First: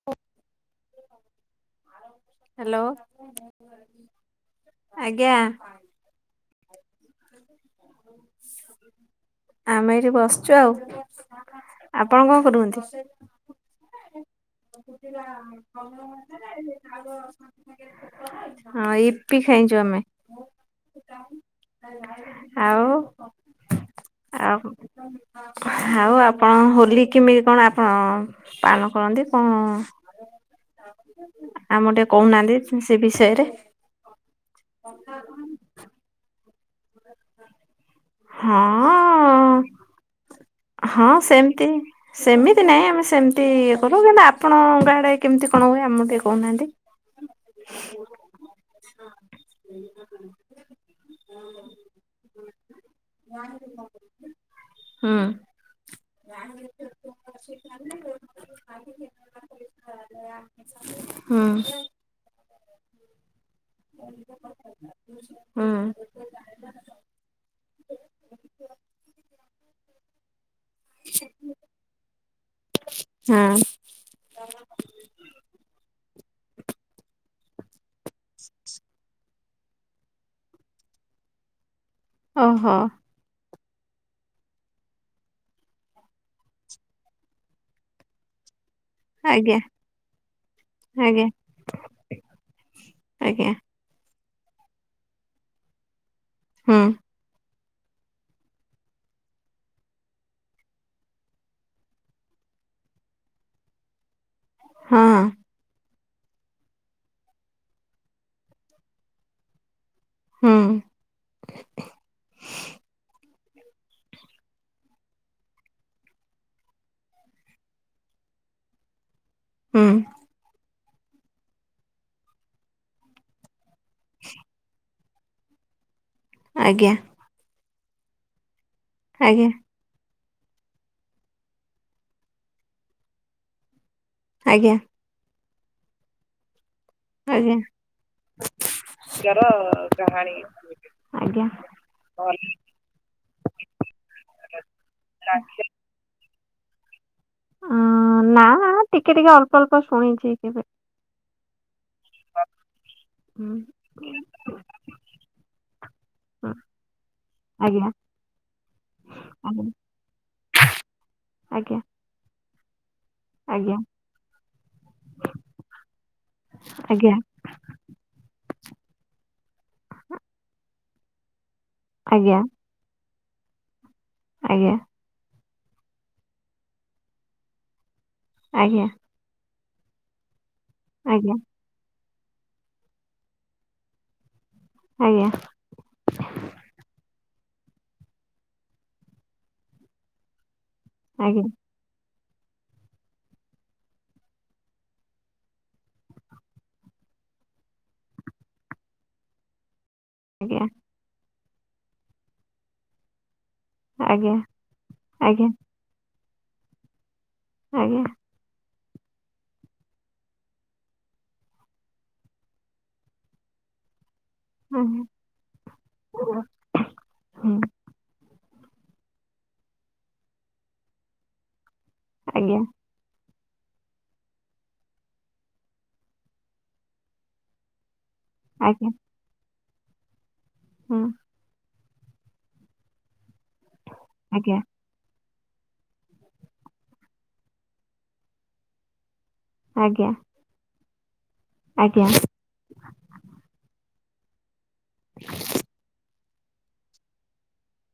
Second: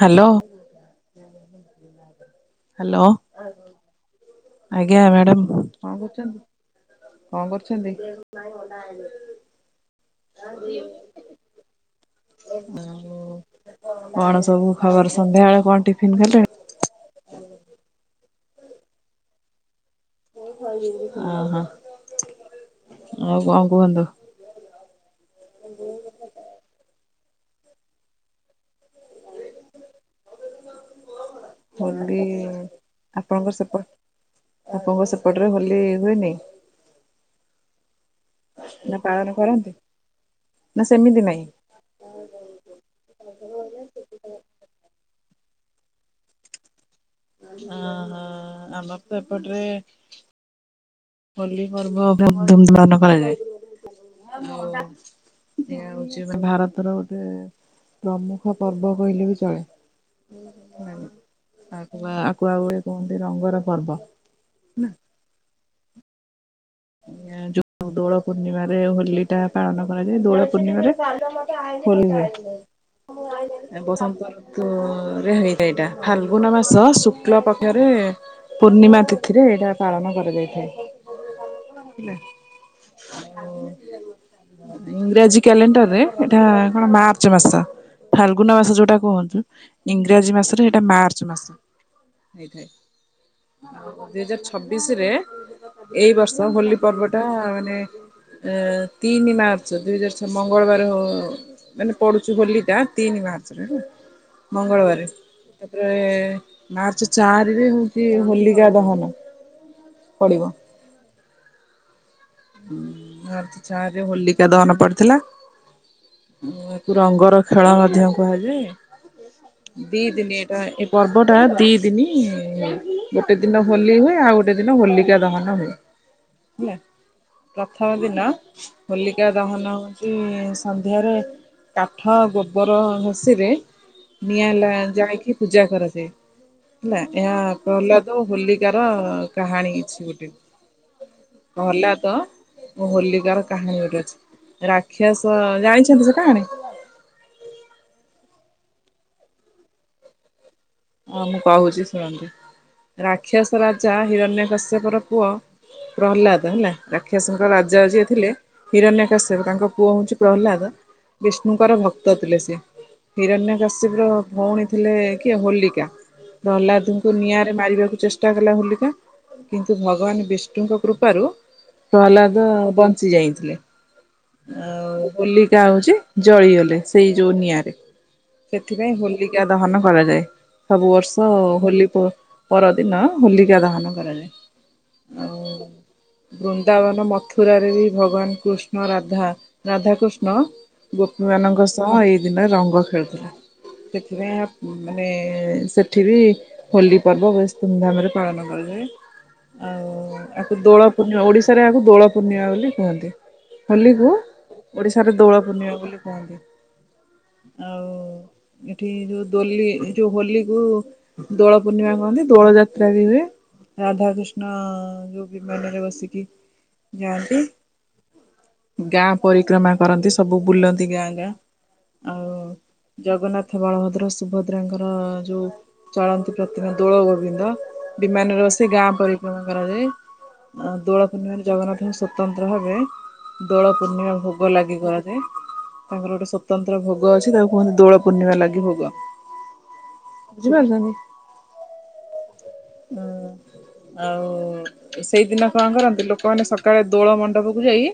Hello hello hello ଆଜ୍ଞା madam କଣ କହୁଛନ୍ତି? କଣ କରୁଛନ୍ତି? ଆମେ ଏଠି ବସିଛୁ ଆଉ, ଆପଣ କଣ କରୁଛନ୍ତି? ଆଉ କଣ ସବୁ ଖବର ସନ୍ଧ୍ୟାବେଳେ କଣ ଟିଫିନ କଲେ? [inaudible] ହଁ ଇପି ଖାଇଛୁ ଆମେ। ଅ ହଁ, ଆଉ ଆଉ କଣ କୁହନ୍ତୁ? ଆଉ ଆଉ ଆପଣ ହୋଲି କେମିତି କଣ ଆପଣ ପାଳନ କରନ୍ତି କଣ? ଆମକୁ ଟିକେ ହୋଲି କହୁନାହାନ୍ତି ସେ ଆପଣଙ୍କ ବିଷୟରେ। ସେପଟ ଆପଣଙ୍କ ସେପଟରେ ହୋଲି ହୁଏନି? ହଁ ନା ପାଳନ କରନ୍ତି ନା ହଁ ସେମିତି ନାହିଁ? ସେମତି। ସେମିତି ନାହିଁ ଆମେ ସେମିତି ଇଏ କରୁ କିନ୍ତୁ ଆପଣଙ୍କ ଗାଆଡ଼େ କେମିତି କଣ ହୁଏ ଆମ ଟିକେ କହୁନାହାନ୍ତି? ହଁ ହଁ ଆମର ତ ଏପଟରେ ହୋଲି ପର୍ବ ଧୁମ୍ ପାଳନ କରାଯାଏ। ଆଉ ହୁଁ ଭାରତର ଗୋଟେ ପ୍ରମୁଖ ପର୍ବ କହିଲେ ବି ଚଳେ। ହୁଁ ଆକୁ ଆଗୁଏ କୁହନ୍ତି ରଙ୍ଗର ପର୍ବ। ହୁଁ ଆଁ ଯୋଉ ଦୋଳ ପୂର୍ଣ୍ଣିମାରେ ହୋଲି ଟା ପାଳନ କରାଯାଏ ଦୋଳ [unintelligible] ତ ହଁ ରେ ହେଇଥାଏ ଏଇଟା ଫାଲଗୁନ ମାସ ଶୁକ୍ଳ ପକ୍ଷରେ ପୂର୍ଣ୍ଣିମା ତିଥି ଥିରେ ଏଇଟା ପାଳନ କରାଯାଇଥାଏ। [unintelligible] ଓହୋ [inaudible] ଇଂରାଜୀ କ୍ୟାଲେଣ୍ଡର ରେ ଏଇଟା କଣ ମାର୍ଚ୍ଚ ମାସ ଫାଲଗୁନ ମାସ ଯୋଉଟା କୁହନ୍ତୁ ଆଜ୍ଞା ଇଂରାଜୀ ମାସରେ ସେଇଟା ମାର୍ଚ୍ଚ ଆଜ୍ଞା ମାସ ହେଇଥାଏ। ଆଜ୍ଞା ଦୁଇ ହଜାର ଛବିଶରେ ଏଇ ବର୍ଷ ହୋଲି ହୁଁ ପର୍ବଟା ମାନେ ଏ ତିନି ମାର୍ଚ୍ଚ ଦୁଇ ହଜାର ଛଅ ମଙ୍ଗଳବାର ହଉ ମାନେ ପଡୁଛି ହୋଲି ଟା ତିନି ମାର୍ଚ୍ଚରେ ହେଲା ହଁ ମଙ୍ଗଳବାର ତାପରେ ମାର୍ଚ୍ଚ ଚାରିରେ ହଉଛି ହୋଲିକା ଦହନ ପଡିବ। ହୁଁ [inaudible] ମାର୍ଚ୍ଚ ଚାରିରେ ହୋଲିକା ଦହନ ପଡିଥିଲା। ଏହାକୁ ରଙ୍ଗର ଖେଳ ମଧ୍ୟ କୁହାଯାଏ। ହୁଁ ଦି ଦିନି ଏଟା ଏ ପର୍ବ ଟା ଦି ଦିନି ଗୋଟେ ଦିନ ହୋଲି ହୁଏ, ଆଉ ଗୋଟେ ଦିନ ହୋଲିକା ଦହନ ହୁଏ। ହେଲା ଆଜ୍ଞା। ପ୍ରଥମ ଦିନ ହୋଲିକା ଆଜ୍ଞା ଦହନ ସନ୍ଧ୍ୟାରେ କାଠ, ଗୋବର, ଘଷିରେ ନିଆ ଲ ଆଜ୍ଞା ଯଏକି ପୂଜା କରଛ ହେଲା ଏହା ଆଜ୍ଞା କହିଲ ତ ହୋଲିକାର କାହାଣୀ ଅଛି ଗୋଟେ ଆଜ୍ଞା କହିଲ ତ ହୋଲିକାର କାହାଣୀ ଗୋଟେ ଅଛି ରାକ୍ଷସ ଜାଣିଛନ୍ତି ସେ କାହାଣୀ? ହ ନା ଟିକେ ଟିକେ ଅଳ୍ପ ଅଳ୍ପ ଶୁଣିଛି କେବେ। ହଁ ମୁଁ କହୁଛି ଶୁଣନ୍ତି ହୁଁ ରାକ୍ଷସ ରାଜା ହିରଣ୍ୟ କଶ୍ୟପର ପୁଅ ପ୍ରହଲାଦ ହୁଁ ତ ହେଲା ରାକ୍ଷସଙ୍କ ରାଜା ଆଜ୍ଞା ଯିଏ ଥିଲେ ହିରଣ୍ୟକାଶ୍ୟ ଆଜ୍ଞା ତାଙ୍କ ପୁଅ ହଉଛି ପ୍ରହ୍ଲାଦ ବିଷ୍ଣୁଙ୍କର ଆଜ୍ଞା ଭକ୍ତ ଗୀତ ଥିଲେ ସିଏ ହିରଣ ଆଜ୍ଞା କାଶ୍ୟପ ର ଭଉଣୀ ଥିଲେ କିଏ ହୋଲିକ ହଲାଦୁଙ୍କୁ ଆଜ୍ଞା ନି ନିରେ ମାରିବାକୁ ଚେଷ୍ଟା କଲା ହୋଲିକା କିନ୍ତୁ ଭଗବାନ ବିଷ୍ଣୁଙ୍କ କୃପାରୁ ଆଜ୍ଞା ପ୍ରହଲାଦ ବଞ୍ଚି ଯାଇଥିଲେ ଆଜ୍ଞା ଆଉଲି ଯାହା ହଉଛି ଜଳିଗଲେ ସେଇ ଯୋଉ ନିଆଁରେ ଆଜ୍ଞା ସେଥିପାଇଁ ହୋଲିକା ଦହନ କରାଯାଏ ସବୁ ବର୍ଷ ଆଜ୍ଞା ହୋଲି ପରଦିନ ହୋଲିକା ଦହନ କରାଯାଏ। ଆଜ୍ଞା। ଆଉ ବୃନ୍ଦାବନ ମଥୁରାରେ ବି ଭଗବାନ କୃଷ୍ଣ ରାଧା ରାଧାକୃଷ୍ଣ ଗୋପୀ ଆଜ୍ଞା ଆଜ୍ଞା ଆଜ୍ଞା ମାନଙ୍କ ସହ ଏଇ ଦିନରେ ରଙ୍ଗ ଖେଳୁଥିଲା ସେଥିପାଇଁ ମାନେ ସେଠି ବି ହୋଲି ପର୍ବ ବେଶ ଧୁମଧାମ ରେ ପାଳନ କରାଯାଏ ଆଉ ଆକୁ ଦୋଳ ପୂର୍ଣ୍ଣିମା ଓଡିଶାରେ ଏହାକୁ ଦୋଳ ପୂର୍ଣ୍ଣିମା ବୋଲି କୁହନ୍ତି ହୋଲି କୁ ଆଜ୍ଞା ଆଜ୍ଞା ଆଜ୍ଞା ଓଡିଶାରେ ଦୋଳ ଆଜ୍ଞା ପୂର୍ଣ୍ଣିମା ବୋଲି କୁହନ୍ତି ଆଉ ଏଠି ଯୋଉ ଦଲି ଯୋଉ ହୋଲି କୁ ଦୋଳ ପୂର୍ଣ୍ଣିମା କହନ୍ତି ଦୋଳ ଯାତ୍ରା ବି ହୁଏ ରାଧାକୃଷ୍ଣ ଯୋଉ ବି ମରେ ହୁଁ ବସିକି ଯାଆନ୍ତି ଗାଁ ପରିକ୍ରମା କରନ୍ତି ସବୁ ବୁଲନ୍ତି ଗାଁ ଗାଁ। ଆଉ ଆଜ୍ଞା। ଜଗନ୍ନାଥ, ବଳଭଦ୍ର, ସୁଭଦ୍ରାଙ୍କ ର ଯୋଉ ଚଳନ୍ତି ପ୍ରତିମା ଦୋଳ ଗୋବିନ୍ଦ ବିମାନରେ ବସି ଗାଁ ଆଜ୍ଞା ପରି ନା କରାଯାଏ ହୁଁ ଦୋଳ ପୂର୍ଣ୍ଣିମାରେ ଜଗନ୍ନାଥ ହ ସ୍ଵତନ୍ତ୍ର ହାବେ ଦୋଳ ପୂର୍ଣ୍ଣିମା ଭୋଗ ଲାଗି କରାଯାଏ ତାଙ୍କର ଗୋଟେ ସ୍ୱତନ୍ତ୍ର ଭୋଗ ଅଛି ତାକୁ କୁହନ୍ତି ଦୋଳ ପୂର୍ଣ୍ଣିମା ଲାଗି ଭୋଗ ଆଜ୍ଞା। ବୁଝିପାରୁଛନ୍ତି? ଆଜ୍ଞା। ହୁଁ, ଆଉ ସେଇଦିନ କଣ କରନ୍ତି? ଲୋ ଲୋକମାନେ ସକାଳେ ଦୋଳ ମଣ୍ଡପକୁ ଯାଇ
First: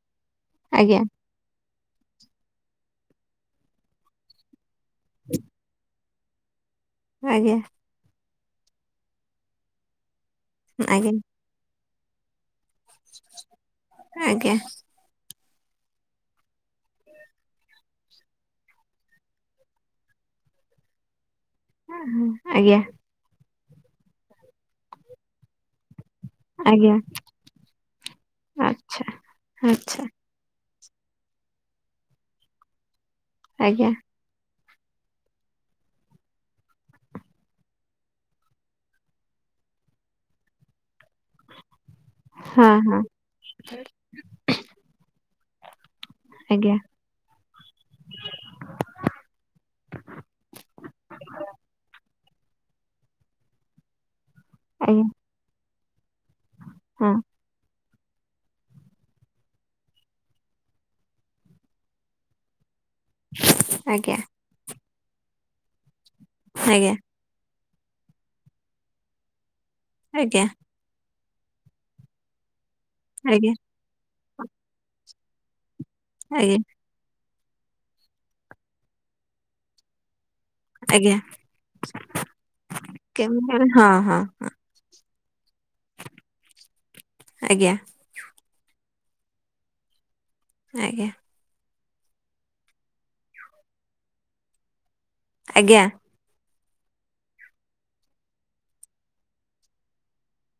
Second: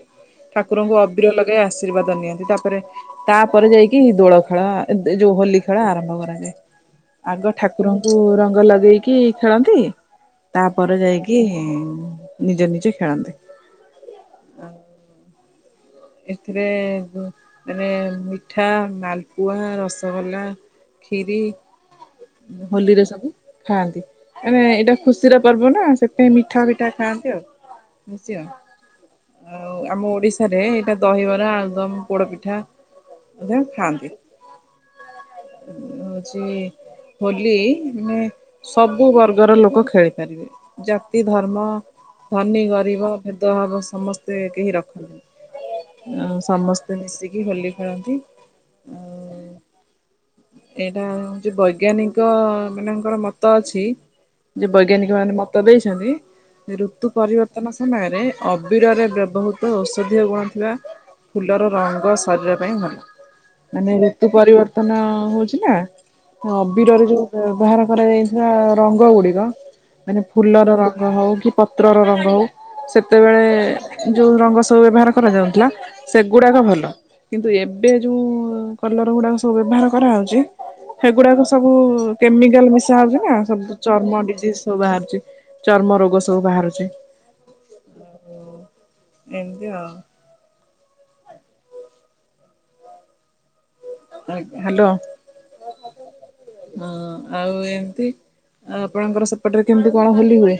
ଠାକୁରଙ୍କୁ ଆଜ୍ଞା ଅବିର ଲଗାଇ ଆସ ଆଶୀର୍ବାଦ ନିଅନ୍ତି, ତାପରେ, ତାପରେ ଯାଇକି ଦୋଳ ଖେଳ ଏ ଯୋଉ ହୋଲି ଖେଳ ଆରମ୍ଭ କରାଯାଏ। ହଁ ଆଗ ହଁ ଠାକୁରଙ୍କୁ ରଙ୍ଗ ଲଗେଇକି ଖେଳନ୍ତି, ତାପରେ ଆଜ୍ଞା ଯାଇକି ନିଜେ ନିଜେ ଖେଳନ୍ତି। ଆଜ୍ଞା। ଏଥିରେ ଯୋଉ ମାନେ ମିଠା, ମାଲପୁଆ, ରସଗୋଲା କ୍ଷୀରି। ହୋଲିରେ ସବୁ ଖାଆନ୍ତି। ମାନେ ଏଇଟା ଖୁସିର ପର୍ବ ନା, ସେ ସେଥିପାଇଁ ମିଠା ବିଠା ହଁ ଖାଆନ୍ତି ଆଉ ମିଶି ଆଉ। ଆଉ ଆମ ଓଡିଶାରେ ଦହିବରା, ଆଳୁଦମ୍, ପୋଡ ପିଠା ଆଜ୍ଞା ମଧ୍ୟ ଖାଆନ୍ତି। ହଉଛି ହୋଲି ମେ ସବୁ ବର୍ଗର ଲୋକ ଖେଳିପାରିବେ। ଜାତି, ଧର୍ମ, ଆଜ୍ଞା ଧନୀ, ଗରିବ ଭେଦଭାବ ସମସ୍ତେ କେହି ରଖନ୍ତିନି। ଆଉ ସମସ୍ତେ ମିଶିକି ହୋଲି ଖେଳନ୍ତି। ଆଉ ଏଇଟା ହଉଛି ବୈଜ୍ଞାନିକ ମାନଙ୍କର ମତ ଅଛି ଯେ ବୈଜ୍ଞାନିକ ମାନେ ମତ ଦେଇଛନ୍ତି ଋତୁ ପରିବର୍ତ୍ତ ବର୍ତ୍ତନ ସମୟରେ ଅବିରରେ ବ୍ୟବହୃତ ଔଷଧୀୟ ଗୁଣ ଥିବା ଫୁଲର ରଙ୍ଗ ଶରୀର ପାଇଁ ଭଲ। ମାନେ ଋତୁ ପରିବର୍ତ୍ତ ବର୍ତ୍ତନ ହଉଛି ନା ଅବିରରେ ଯୋଉ ବ୍ୟବହାର କରାଯାଇଥିବା ରଙ୍ଗ ଗୁଡିକ ମାନେ ଆଜ୍ଞା ଫୁଲର ରଙ୍ଗ ହଉ କି? ପତ୍ରର ରଙ୍ଗ ହଉ ସେତେବେଳେ ଆଜ୍ଞା ଯୋଉ ରଙ୍ଗ ସବୁ ବ୍ୟବହାର କରାଯାଉଥିଲା। ଆଜ୍ଞା ସେଗୁଡ଼ାକ ଭଲ। କିନ୍ତୁ ଏବେ ଯୋଉଁ କଲର ଗୁଡ଼ାକ ସବୁ ବ୍ୟବହାର କରାହେଉଛି ଆଜ୍ଞା ହେଗୁଡାକ ସବୁ କେମିକାଲ୍ ମିଶାହଉଛି ନା, କେମିତି ସବୁୁ ହଁ ହଁ ଚର୍ମ ଡିଜିଜ୍ ସବୁ ବାହାରୁଛି। ଚର୍ମ ରୋଗ ସବୁ ବାହାରୁଛି, ଆଜ୍ଞା ଏମତି ଆଉ। ଆଜ୍ଞା। ଆଜ୍ଞା, ହ୍ୟାଲୋ। ଆଜ୍ଞା। ହଁ, ଆଉ ଏମତି। ଆଉ ଆପଣଙ୍କର ସେପଟରେ କେମିତି କଣ ହୋଲି ହୁଏ?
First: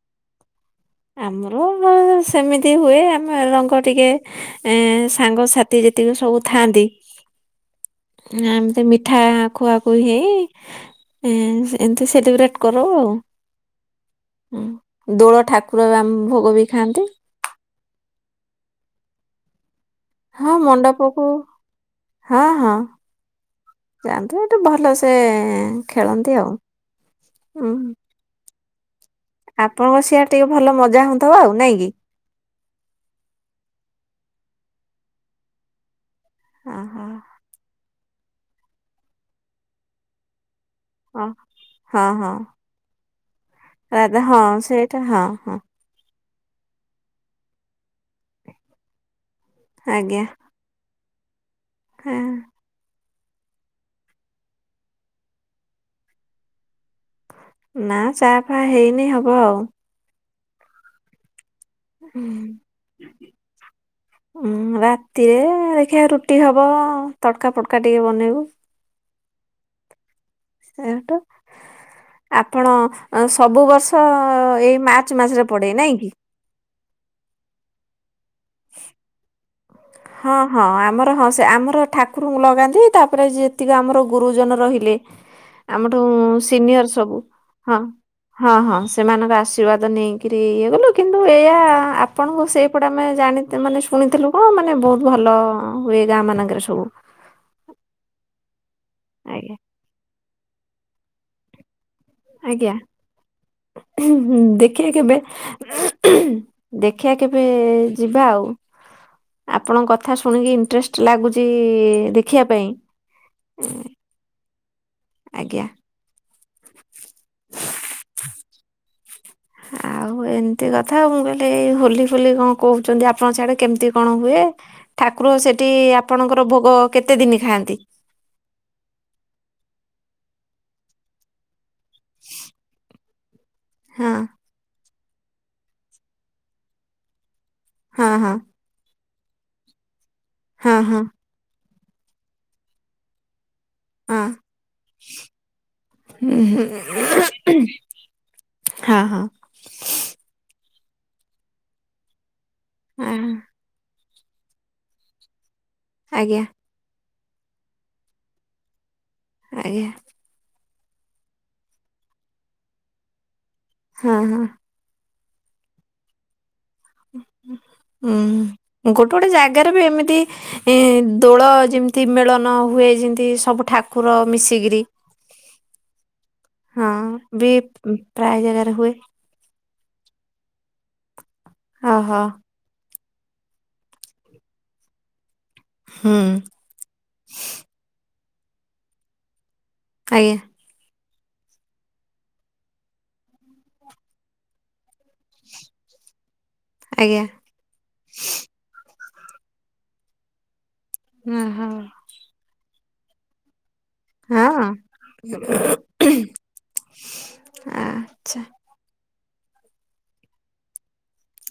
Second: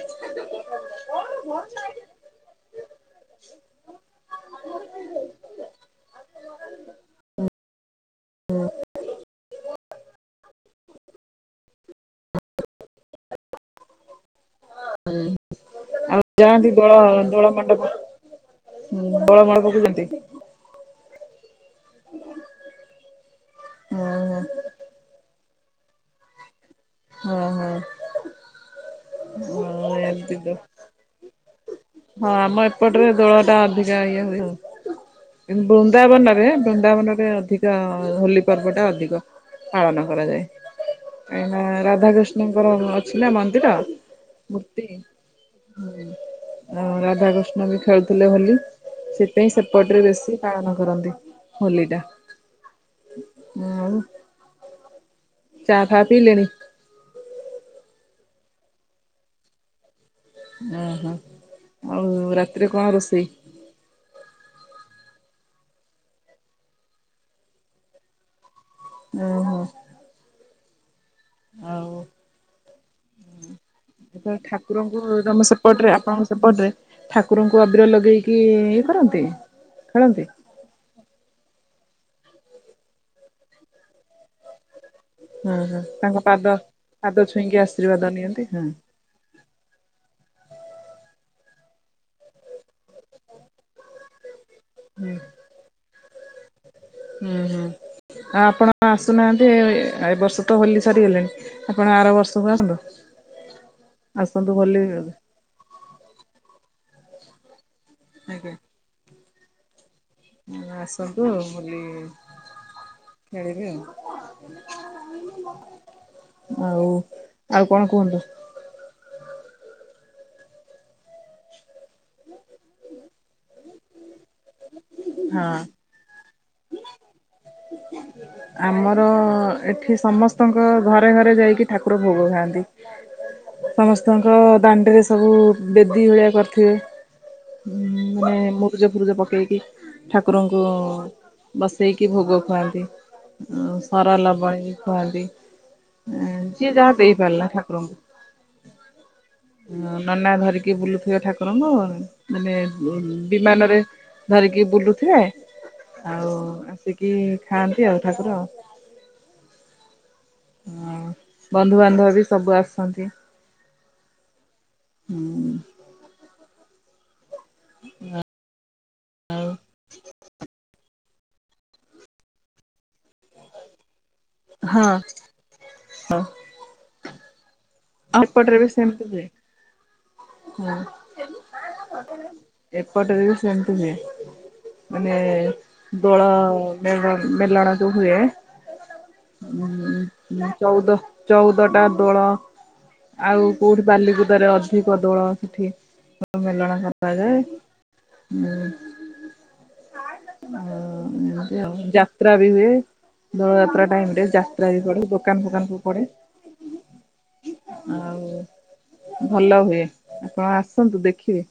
ଆମର ମ ସେମିତି ହୁଏ, ଆମେ ରଙ୍ଗ ଟିକେ ଏଁ ସାଙ୍ଗସାଥି ଯେତିକ ସବୁ ଥାଆନ୍ତି। ଏମତି ମିଠା ଖୁଆ ଖୁଇ ହେଇ ଏ ଏମିତି ସେଲିବ୍ରେଟ୍ କରୁ ଆଉ। ଦୋଳ ଠାକ ଆଉ ଯାଆନ୍ତି ଦୋଳ ଦୋଳମଣ୍ଡପ ଦୋଳମଣ୍ଡପ ବେଦୀକୁ। ହଁ ମଣ୍ଡପକୁ ହଁ, ହଁ। ଯାଆନ୍ତି ହେଠି ଭଲସେ ସେ ଖେଳନ୍ତି ଆଉ। ହଁ ହୁଁ ହଁ। ଆଉ ଆପଣଙ୍କ ସିଆଡେ ଏମିତି ତ ଟିକେ ଭଲ ମଜା ହଉଥବ ଆଉ, ନାଇଁ କି? ହଁ ଆମ ଏପଟରେ ଦୋଳ ଟା ଅଧିକା ଇଏ ହୁଏ। ବୃନ୍ଦାବନରେ, ହଁ ହଁ ବୃନ୍ଦାବନ ରେ ଅଧିକ ହୋଲିପର୍ବ ଟା ଅଧିକ ପାଳନ କରାଯାଏ। ହଁ କାଇଁକିନା ହଁ ହଁ। ରାଧାକୃଷ୍ଣଙ୍କର ଅଛି ନା ମନ୍ଦିର, ରାଧା ହଁ ମୂର୍ତ୍ତି। ସେଇଟା ହଁ ହଁ ହୁଁ। ଆଉ ରାଧାକୃଷ୍ଣ ବି ଖେଳୁଥିଲେ ହୋଲି ସେଥିପାଇଁ ସେପଟରେ ଆଜ୍ଞା ବେଶୀ ପାଳନ କରନ୍ତି। ହୋଲିଟା। ହଁ। ଉଁ ଆଉ ଚା ଫା ପିଇ ଲେଣି? ନା ଚା ଫା ହେଇନି ହବ ଆଉ। ଓହୋ ଆଉ ରାତିରେ କଣ ରୋଷେଇ? ଉଁ ରାତିରେ ଦେଖିବା ରୁଟି ହବ ତଡ଼କା ଫଡ଼କା ଟିକେ ବନେଇବୁ। ହୁଁ ହୁଁ। ସେଠୁ ଆଉ ଆପଣ ସବୁ ବର୍ଷ ମୁ କହିଲି ଏଇ ମାର୍ଚ୍ଚ ଠାକୁରଙ୍କୁ ମାସରେ ତମ ପଡେ ନାଇଁ ସେପଟେରେ କି? ଆପଣଙ୍କ ସେପଟରେ ଠାକୁରଙ୍କୁ ଅବିର ଲଗେଇକି ଇଏ କରନ୍ତି ଖେଳନ୍ତି? ହଁ ହଁ ଆମର ହଁ ସେ ଆମର ଠାକୁରଙ୍କୁ ଲଗାନ୍ତି ତାପରେ ଯେତିକି ଆମର ଗୁରୁଜନ ରହିଲେ ହୁଁ ହୁଁ। ଆମଠୁ ତାଙ୍କ ପାଦ ସିନିୟର ପାଦ ସବୁ ଛୁଇଁକି ହଁ ଆଶୀର୍ବାଦ ନିଅନ୍ତି ହଁ ହଁ। ସେମାନଙ୍କ ଆଶୀର୍ବାଦ ନେଇକିରି ଇଏ ଗଲୁ କିନ୍ତୁ ଏଆ ଆପଣଙ୍କୁ ସେଇପଟେ ଆମେ ଜାଣି ତ ମାନେ ଶୁଣିଥିଲୁ କଣ ମାନେ ବହୁତ୍ ହୁଁ ଭଲ ହୁଏ ଗାଁ ମାନଙ୍କରେ ସବୁ। ହୁଁ ହୁଁ ଆଉ ଆପଣ ଆସୁନାହାନ୍ତି ଆଜ୍ଞା ଏ ବର୍ଷ ହୋଲି ସରିଗଲେଣି ଆପଣ ଆର ବ ଆଜ୍ଞା ଆସନ୍ତୁ ହୋଲି ଦେଖିବା କେବେ ଦେଖିଆ କେବେ ଯିବା ଆଉ? ଆଜ୍ଞା। ଆପଣଙ୍କ କଥା ଶୁଣିକି ଇଣ୍ଟରେଷ୍ଟ ଆସନ୍ତୁ ଲାଗୁଚି ହୋଲି ଦେଖିବା ଖେଳିବେ ପାଇଁ। ଆଜ୍ଞା। ଆଉ ଆଉ କଣ କୁହନ୍ତୁ? ଆଉ ଏମିତି କଥା ମୁଁ କହିଲି ଏଇ ହୋଲି ଫୋଲି କଣ କହୁଚନ୍ତି ଆପଣଙ୍କ ସିଆଡ଼େ କେମିତି କଣ ହୁଏ? ଠାକୁର ହଁ। ସେଠି ଆପଣଙ୍କର ଭୋଗ କେତେ ଦିନ ଖାଆନ୍ତି? ଆମର ଏଠି ସମସ୍ତଙ୍କ ଘରେ ଘରେ ଯାଇକି ଠାକୁର ଭୋଗ ଖାଆନ୍ତି। ହଁ। ସମସ୍ତଙ୍କ ଦାଣ୍ଡରେ ସବୁ ବେଦୀ ଭଳିଆ କରିଥିବେ ହଁ ମାନେ ମରୁଜ ଫୁରୁଜ ପକେଇକି ଠାକୁରଙ୍କୁ ହଁ ହଁ ବସେଇକି ଭୋଗ ଖୁଆନ୍ତି ଆଉ ହର ହଁ ଲବଣୀ କୁହନ୍ତି ହୁଁ ହୁଁ ଯିଏ ଯାହା ଦେଇ ପାରିଲା ଠାକୁରଙ୍କୁ ହଁ ହଁ। ନନା ଧରିକି ବୁଲୁଥିବେ ଠାକୁରଙ୍କୁ ମାନେ ଆ- ବିମାନରେ ଧରିକି ବୁଲୁଥିବେ ଆଉ ଆଜ୍ଞା ଆସିକି ଖାଆନ୍ତି ଆଉ ଠାକୁର। ଆଜ୍ଞା। ହଁ ବନ୍ଧୁବାନ୍ଧବବି ସବୁ ଆସନ୍ତି ହଁ ହଁ। ହୁଁ। ହୁଁ ଗୋଟେ ଗୋଟେ ଜାଗାରେବି ଏମିତି ଏଦୋଳ ଯେମିତି ଏତି ମେଳନ ହୁଏ ଯେମିତି ସବୁ ଠାକୁର ମିଶିକିରି ହଁ ହଁ ହଁ ବି ପ୍ରାୟ ଜାଗାରେ ହୁଏ। ହୁଁ। ଓହୋ। ଏପଟରେବି ସେମିତି ହୁଏ ମାନେ ହୁଁ ଦୋଳ େ ମେଲଣ ଯୋଉ ହୁଏ ଆଜ୍ଞା ଚଉଦ ଚଉଦଟା ଦୋଳ ଆଉ କୋଉଠି ବାଲିକୁଦରେ ଅଧିକ ଦୋଳ ସେଠି ମେଲଣ ଆଜ୍ଞା କରାଯାଏ। ହୁଁ ଏମିତି ଓହୋ ଆଉ ଯାତ୍ରା ହୁଏ ଦଳ ଯାତ୍ରା ଟାଇମରେ ହଁ ଯାତ୍ରାବି ପଡ଼େ ଦୋକାନ ଫୋକାନ କୁ ପଡ଼େ ଆଚ୍ଛା ଆଉ ଭଲ ହୁଏ ଆପଣ ଆସନ୍ତୁ ଦେଖିବେ।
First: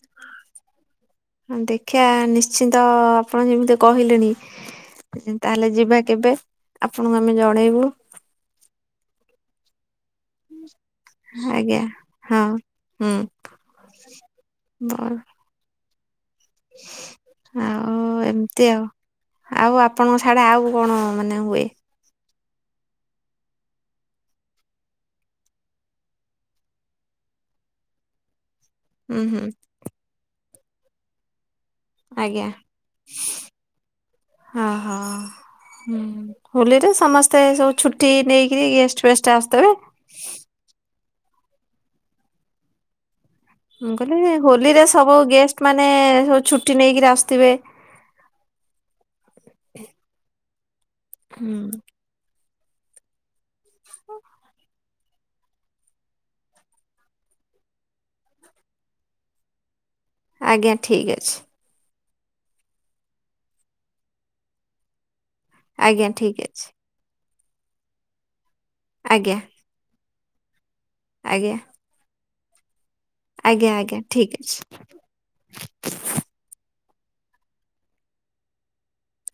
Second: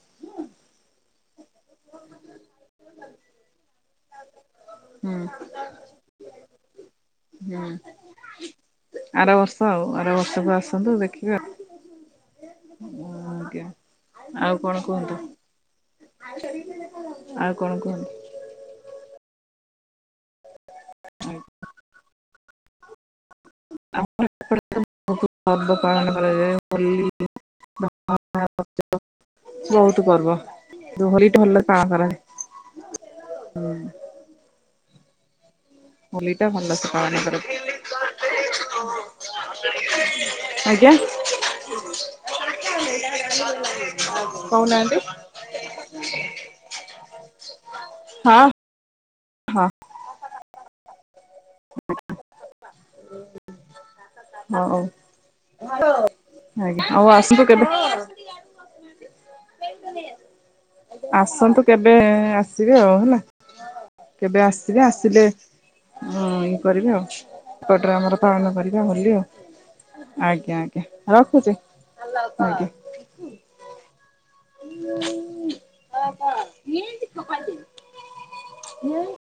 ହ ଦେଖିଆ ନିଶ୍ଚିନ୍ତ ଆପଣ ଯେମିତି କହିଲେଣି? ହୁଁ ତାହେଲେ ଯିବା କେବେ ଆପଣଙ୍କୁ ଆମେ ହୁଁ ଜଣେଇବୁ। ଆର ବର୍ଷ ଆଉ ଆର ବ ସବୁ ଆସନ୍ତୁ ଦେଖିବା ଆଜ୍ଞା ହଁ ହୁଁ ଆଜ୍ଞା। ଆଉ କଣ ବ- କୁହନ୍ତୁ? କଣ ଆଉ କୁହନ୍ତୁ ଏମତି ଆଉ। ଆଉ ଆପଣଙ୍କ ସାଡେ ଆଉ କଣ ମାନେ ହୁଏ? ଆ [inaudible] ହବ କଣ ହ [inaudible] ଉଁ ହୁଁ। ବହୁତ ପର୍ବ ହୋଲି ଭଲ। ପାଳନ କରାଯାଏ ଆଜ୍ଞା ହଁ ହଁ। ହୁଁ ହୋଲି ଟା ଭଲସେ ହୋଲିରେ ପାଳନ ସମସ୍ତେ କରାଯାଏ ସବୁ ଛୁଟି ନେଇକିରି ଗେଷ୍ଟ ଫେଷ୍ଟ ଆସିଥିବେ। ଆଜ୍ଞା। ମୁଁ କଲି ହୋଲିରେ କହୁନାହାନ୍ତି ସବୁ ଗେଷ୍ଟମାନେ ସବୁ ଛୁଟି ନେଇକିରି ଆସୁଥିବେ? ହଁ। ହଁ ହୁଁ। ଓ ହୁ [inaudible] ହୁଁ। ହଉ ଆଜ୍ଞା ଆଉ ଆସନ୍ତୁ କେବେ? ଆଜ୍ଞା ଠିକ୍ ଅଛି ଆସନ୍ତୁ। କେବେ ଆସିବେ ଆଉ ହେଲା କେବେ ଆସିବେ ଆସିଲେ, ଆଜ୍ଞା ମୁଁ ଠିକ୍ ଇ ଅଛି କରିବି ଆଉ ସେପଟରେ ଆମର ପାଳନ କରିବା ହୋଲି ଆଉ। ଆଜ୍ଞା ଆଜ୍ଞା ଆଜ୍ଞା ରଖୁଛି ଆଜ୍ଞା। ଅଜ୍ଞା। ଆଜ୍ଞା ଆଜ୍ଞା ଠିକ ଅଛି। ହଁ ମ ଟ କ [inaudible]